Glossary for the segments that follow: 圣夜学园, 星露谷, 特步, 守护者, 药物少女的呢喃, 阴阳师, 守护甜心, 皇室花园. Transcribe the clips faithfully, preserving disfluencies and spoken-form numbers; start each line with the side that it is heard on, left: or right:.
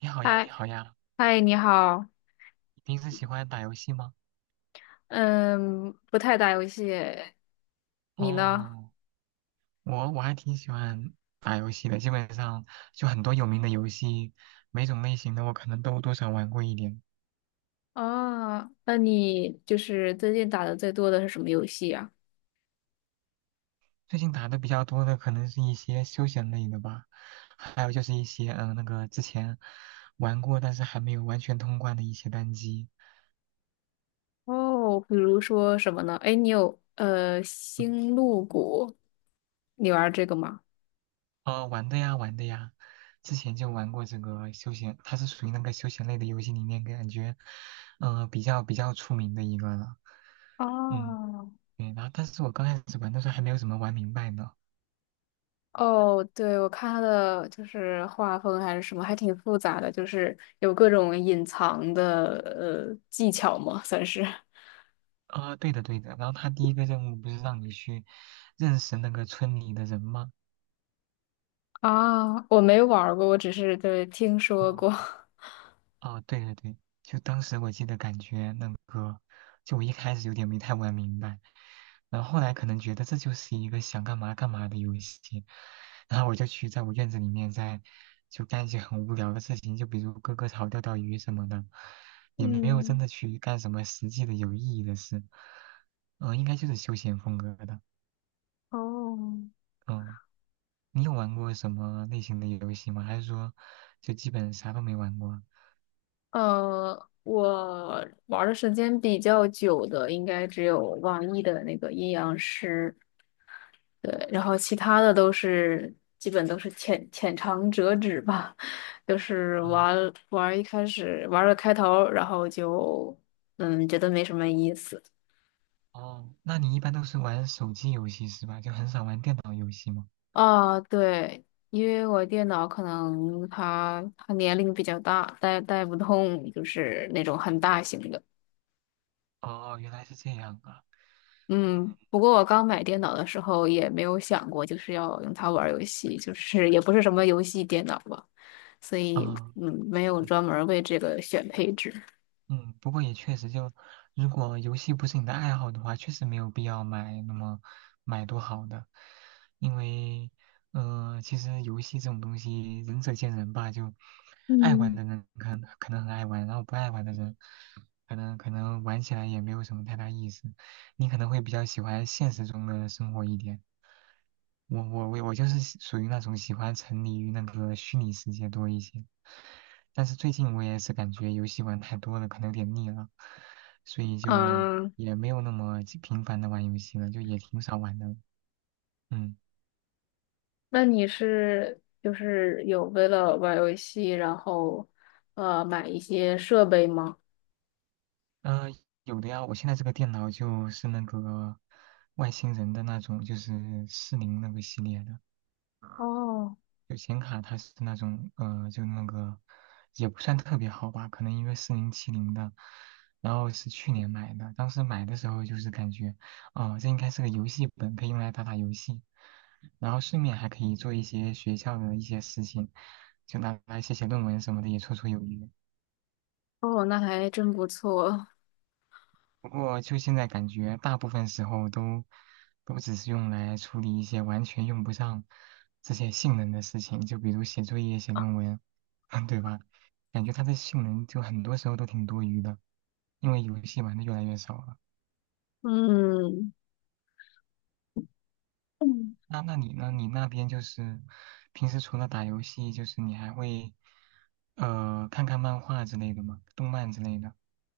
right: 你好呀，你
left: 嗨
right: 好呀，
left: 嗨，你好，
right: 你平时喜欢打游戏吗？
left: 嗯，不太打游戏，你呢？
right: 哦，我我还挺喜欢打游戏的，基本上就很多有名的游戏，每种类型的我可能都多少玩过一点。
left: 啊，那你就是最近打的最多的是什么游戏啊？
right: 最近打的比较多的可能是一些休闲类的吧，还有就是一些嗯、呃那个之前玩过但是还没有完全通关的一些单机。
left: 哦，比如说什么呢？哎，你有呃
right: 嗯，
left: 星露谷，你玩这个吗？
right: 哦，玩的呀，玩的呀，之前就玩过这个休闲，它是属于那个休闲类的游戏里面感觉，嗯、比较比较出名的一个了。嗯。
left: 哦，
right: 对，然后但是我刚开始玩的时候还没有怎么玩明白呢。
left: 哦，对，我看它的就是画风还是什么，还挺复杂的，就是有各种隐藏的呃技巧嘛，算是。
right: 啊、对的对的，然后他第一个任务不是让你去认识那个村里的人吗？
left: 啊，我没玩儿过，我只是对听说
right: 嗯、
left: 过。
right: 哦，对对对，就当时我记得感觉那个，就我一开始有点没太玩明白，然后后来可能觉得这就是一个想干嘛干嘛的游戏，然后我就去在我院子里面在就干一些很无聊的事情，就比如割割草、钓钓鱼什么的，也没有真
left: 嗯，
right: 的去干什么实际的有意义的事，嗯、应该就是休闲风格的，
left: 哦，
right: 嗯，你有玩过什么类型的游戏吗？还是说就基本啥都没玩过？
left: 呃，我玩的时间比较久的，应该只有网易的那个阴阳师，对，然后其他的都是基本都是浅浅尝辄止吧，就是
right: 哦
left: 玩玩一开始玩了开头，然后就嗯觉得没什么意思。
right: 哦，那你一般都是玩手机游戏是吧？就很少玩电脑游戏吗？
left: 啊，对，因为我电脑可能它它年龄比较大，带带不动就是那种很大型的。
right: 哦，原来是这样啊。
left: 嗯，不过我刚买电脑的时候也没有想过就是要用它玩儿游戏，就是也不是什么游戏电脑吧，所以
right: 啊，
left: 嗯，没有专门儿为这个选配置。
right: 嗯，不过也确实就，如果游戏不是你的爱好的话，确实没有必要买那么买多好的，因为，呃，其实游戏这种东西仁者见仁吧，就爱玩
left: 嗯。
right: 的人可能可能很爱玩，然后不爱玩的人可能可能玩起来也没有什么太大意思，你可能会比较喜欢现实中的生活一点。我我我我就是喜属于那种喜欢沉迷于那个虚拟世界多一些，但是最近我也是感觉游戏玩太多了，可能有点腻了，所以就
left: 嗯，
right: 也没有那么经频繁的玩游戏了，就也挺少玩的。嗯，
left: 那你是就是有为了玩儿游戏，然后呃买一些设备吗？
right: 呃，有的呀，我现在这个电脑就是那个外星人的那种，就是四零那个系列的。
left: 哦，
right: 有显卡它是那种呃，就那个也不算特别好吧，可能因为四零七零的，然后是去年买的，当时买的时候就是感觉，哦、这应该是个游戏本，可以用来打打游戏，然后顺便还可以做一些学校的一些事情，就拿来写写论文什么的，也绰绰有余。
left: 哦，那还真不错。
right: 不过就现在感觉，大部分时候都都只是用来处理一些完全用不上这些性能的事情，就比如写作业、写论文，对吧？感觉它的性能就很多时候都挺多余的，因为游戏玩的越来越少了。
left: 嗯，
right: 那那你呢？你那边就是平时除了打游戏，就是你还会呃看看漫画之类的吗？动漫之类的？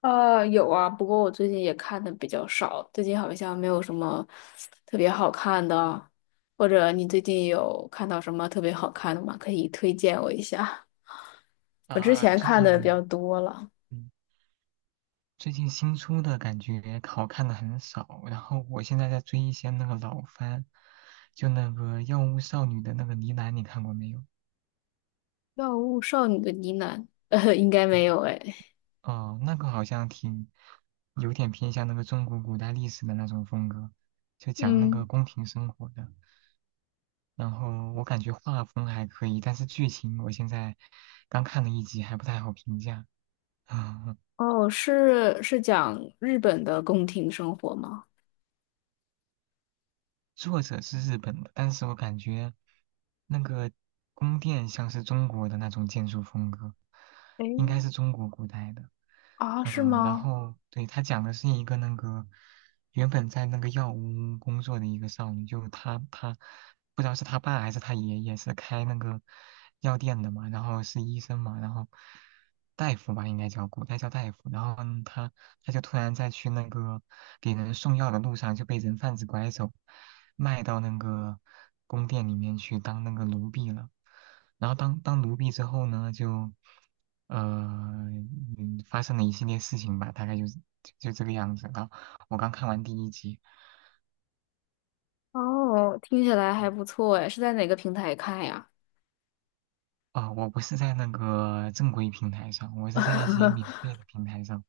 left: 呃，有啊，不过我最近也看的比较少，最近好像没有什么特别好看的，或者你最近有看到什么特别好看的吗？可以推荐我一下。我之
right: 啊，
left: 前
right: 最
left: 看的比较
right: 近
left: 多了，
right: 嗯最近新出的感觉好看的很少，然后我现在在追一些那个老番，就那个《药物少女》的那个呢喃，你看过没有？
left: 《药物少女的呢喃》呃，应该没有哎。
right: 哦，那个好像挺有点偏向那个中国古代历史的那种风格，就讲那个
left: 嗯，
right: 宫廷生活的。然后我感觉画风还可以，但是剧情我现在刚看了一集，还不太好评价。
left: 哦，是是讲日本的宫廷生活吗？
right: 作者是日本的，但是我感觉那个宫殿像是中国的那种建筑风格，
left: 诶，
right: 应该是中国古代的。
left: 啊，是
right: 嗯，然
left: 吗？
right: 后对，他讲的是一个那个原本在那个药屋工作的一个少女，就她她不知道是她爸还是她爷爷是开那个药店的嘛，然后是医生嘛，然后大夫吧应该叫古代叫大夫，然后呢她他就突然在去那个给人送药的路上就被人贩子拐走，卖到那个宫殿里面去当那个奴婢了。然后当当奴婢之后呢，就呃嗯发生了一系列事情吧，大概就是就这个样子。然后我刚看完第一集，
left: 哦，听起来还不错哎，是在哪个平台看呀？
right: 啊、我不是在那个正规平台上，我是在一些免 费的平台上，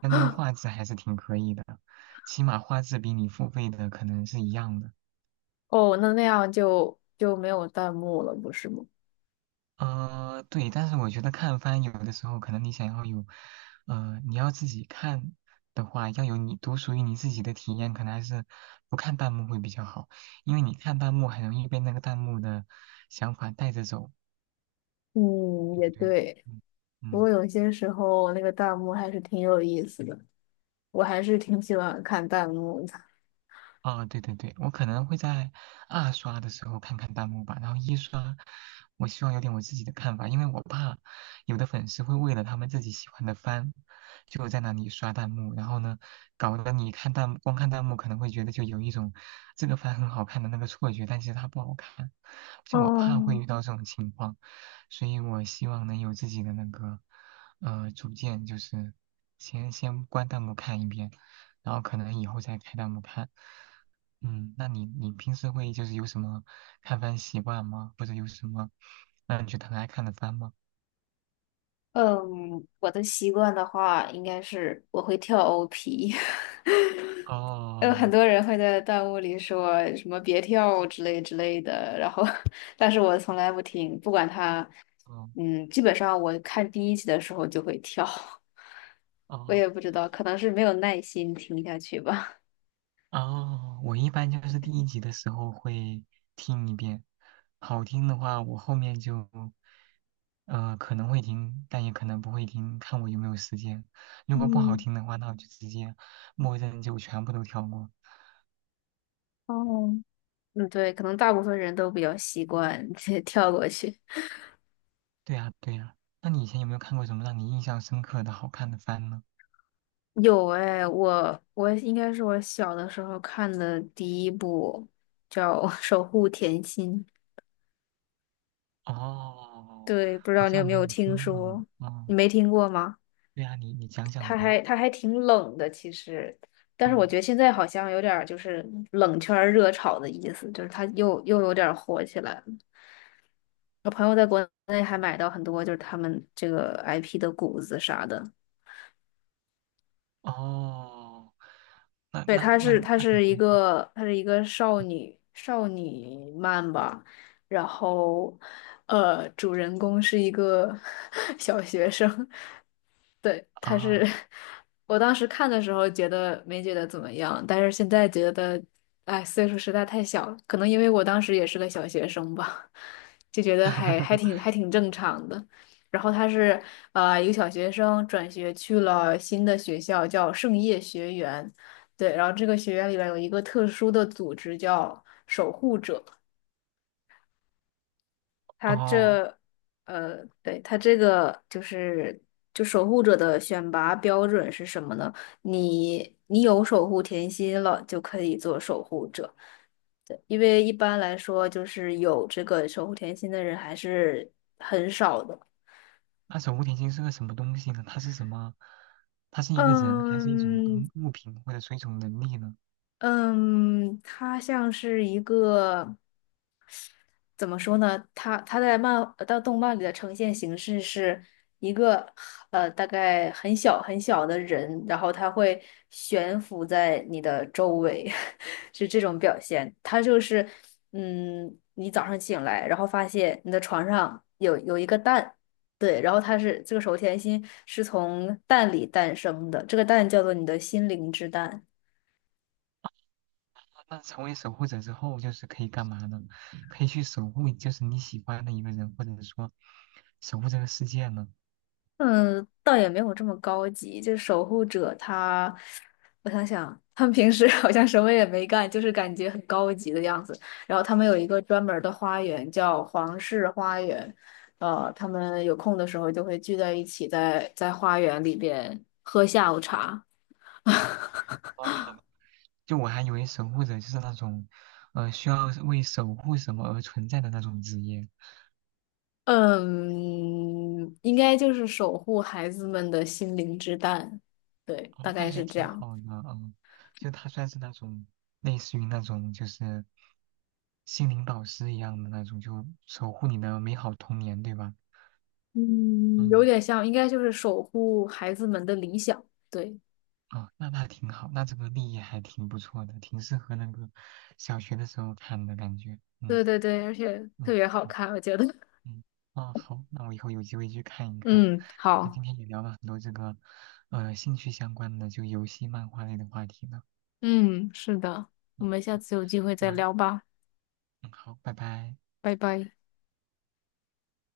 right: 但那个画质还是挺可以的，起码画质比你付费的可能是一样的。
left: 哦，那那样就就没有弹幕了，不是吗？
right: 呃，对，但是我觉得看番有的时候，可能你想要有，呃，你要自己看的话，要有你独属于你自己的体验，可能还是不看弹幕会比较好，因为你看弹幕很容易被那个弹幕的想法带着走，
left: 嗯，
right: 对
left: 也
right: 不对？
left: 对。
right: 嗯
left: 不过
right: 嗯。
left: 有些时候那个弹幕还是挺有意思的，我还是挺喜欢看弹幕的。
right: 啊，对对对，我可能会在二刷的时候看看弹幕吧，然后一刷，我希望有点我自己的看法，因为我怕有的粉丝会为了他们自己喜欢的番，就在那里刷弹幕，然后呢，搞得你看弹幕，光看弹幕可能会觉得就有一种这个番很好看的那个错觉，但其实它不好看，就我怕会
left: 哦，
right: 遇到这种情况，所以我希望能有自己的那个呃主见，就是先先关弹幕看一遍，然后可能以后再开弹幕看。嗯，那你你平时会就是有什么看番习惯吗？或者有什么让你觉得很爱看的番吗？
left: 嗯，我的习惯的话，应该是我会跳 O P。有
right: 哦
left: 很多人会在弹幕里说什么“别跳”之类之类的，然后，但是我从来不听，不管他，
right: 哦
left: 嗯，基本上我看第一集的时候就会跳，我
right: 哦
left: 也不知道，可能是没有耐心听下去吧。
right: 哦，我一般就是第一集的时候会听一遍，好听的话我后面就呃可能会听，但也可能不会听，看我有没有时间。如果不好
left: 嗯，
right: 听的话，那我就直接默认就全部都跳过。
left: 哦，嗯，对，可能大部分人都比较习惯 跳过去。
right: 对呀对呀，那你以前有没有看过什么让你印象深刻的好看的番呢？
left: 有哎，我我应该是我小的时候看的第一部叫《<laughs> 守护甜心》。
right: 哦，
left: 对，不知
right: 好
left: 道你有
right: 像
left: 没
right: 没有
left: 有听
right: 听过呢。
left: 说？你
right: 嗯，
left: 没听过吗？
right: 对啊，你你讲讲
left: 它
right: 呗。
left: 还它还挺冷的，其实，但是我
right: 嗯，
left: 觉得现在好像有点儿就是冷圈儿热炒的意思，就是它又又有点儿火起来了。我朋友在国内还买到很多就是他们这个 I P 的谷子啥的。
right: 哦，那
left: 对，
right: 那
left: 她
right: 那
left: 是她
right: 那感
left: 是一
right: 觉
left: 个她是一个少女少女漫吧，然后呃，主人公是一个 小学生，对，她是
right: 啊，
left: 我当时看的时候觉得没觉得怎么样，但是现在觉得，哎，岁数实在太小了，可能因为我当时也是个小学生吧，就觉得还还挺 还挺正常的。然后他是呃一个小学生转学去了新的学校，叫圣夜学园。对，然后这个学院里边有一个特殊的组织叫守护者，它
right: 哦，
left: 这，呃，对，它这个就是就守护者的选拔标准是什么呢？你你有守护甜心了，就可以做守护者。对，因为一般来说，就是有这个守护甜心的人还是很少的。
right: 那守护甜心是个什么东西呢？它是什么？它是一个人，还是一种东
left: 嗯
right: 物品，或者说一种能力呢？
left: 嗯，他像是一个。怎么说呢？他他在漫呃到动漫里的呈现形式是一个呃大概很小很小的人，然后他会悬浮在你的周围，是这种表现。他就是嗯，你早上醒来，然后发现你的床上有有一个蛋，对，然后它是这个手甜心是从蛋里诞生的，这个蛋叫做你的心灵之蛋。
right: 啊那成为守护者之后，就是可以干嘛呢？可以去守护，就是你喜欢的一个人，或者说守护这个世界呢？
left: 嗯，倒也没有这么高级。就守护者他，我想想，他们平时 好像什么也没干，就是感觉很高级的样子。然后他们有一个专门儿的花园，叫皇室花园。呃，他们有空的时候就会聚在一起在，在花园里边喝下午茶。
right: 哦就我还以为守护者就是那种，呃，需要为守护什么而存在的那种职业。
left: 嗯，应该就是守护孩子们的心灵之蛋。对，大
right: 哦，那
left: 概
right: 还
left: 是这
right: 挺
left: 样。
right: 好的，嗯，就他算是那种类似于那种就是心灵导师一样的那种，就守护你的美好童年，对吧？
left: 嗯，有
right: 嗯，
left: 点像，应该就是守护孩子们的理想。对，
right: 哦，那那挺好，那这个立意还挺不错的，挺适合那个小学的时候看的感觉。嗯
left: 对对对，而且特
right: 嗯。
left: 别好看，我觉得。
right: 嗯，啊，好，那我以后有机会去看一看。
left: 嗯，
right: 那
left: 好，
right: 今天也聊了很多这个，呃，兴趣相关的，就游戏、漫画类的话题呢。
left: 嗯，是的，我们下次有机会再
right: 那，
left: 聊吧，
right: 嗯，好，拜拜。
left: 拜拜。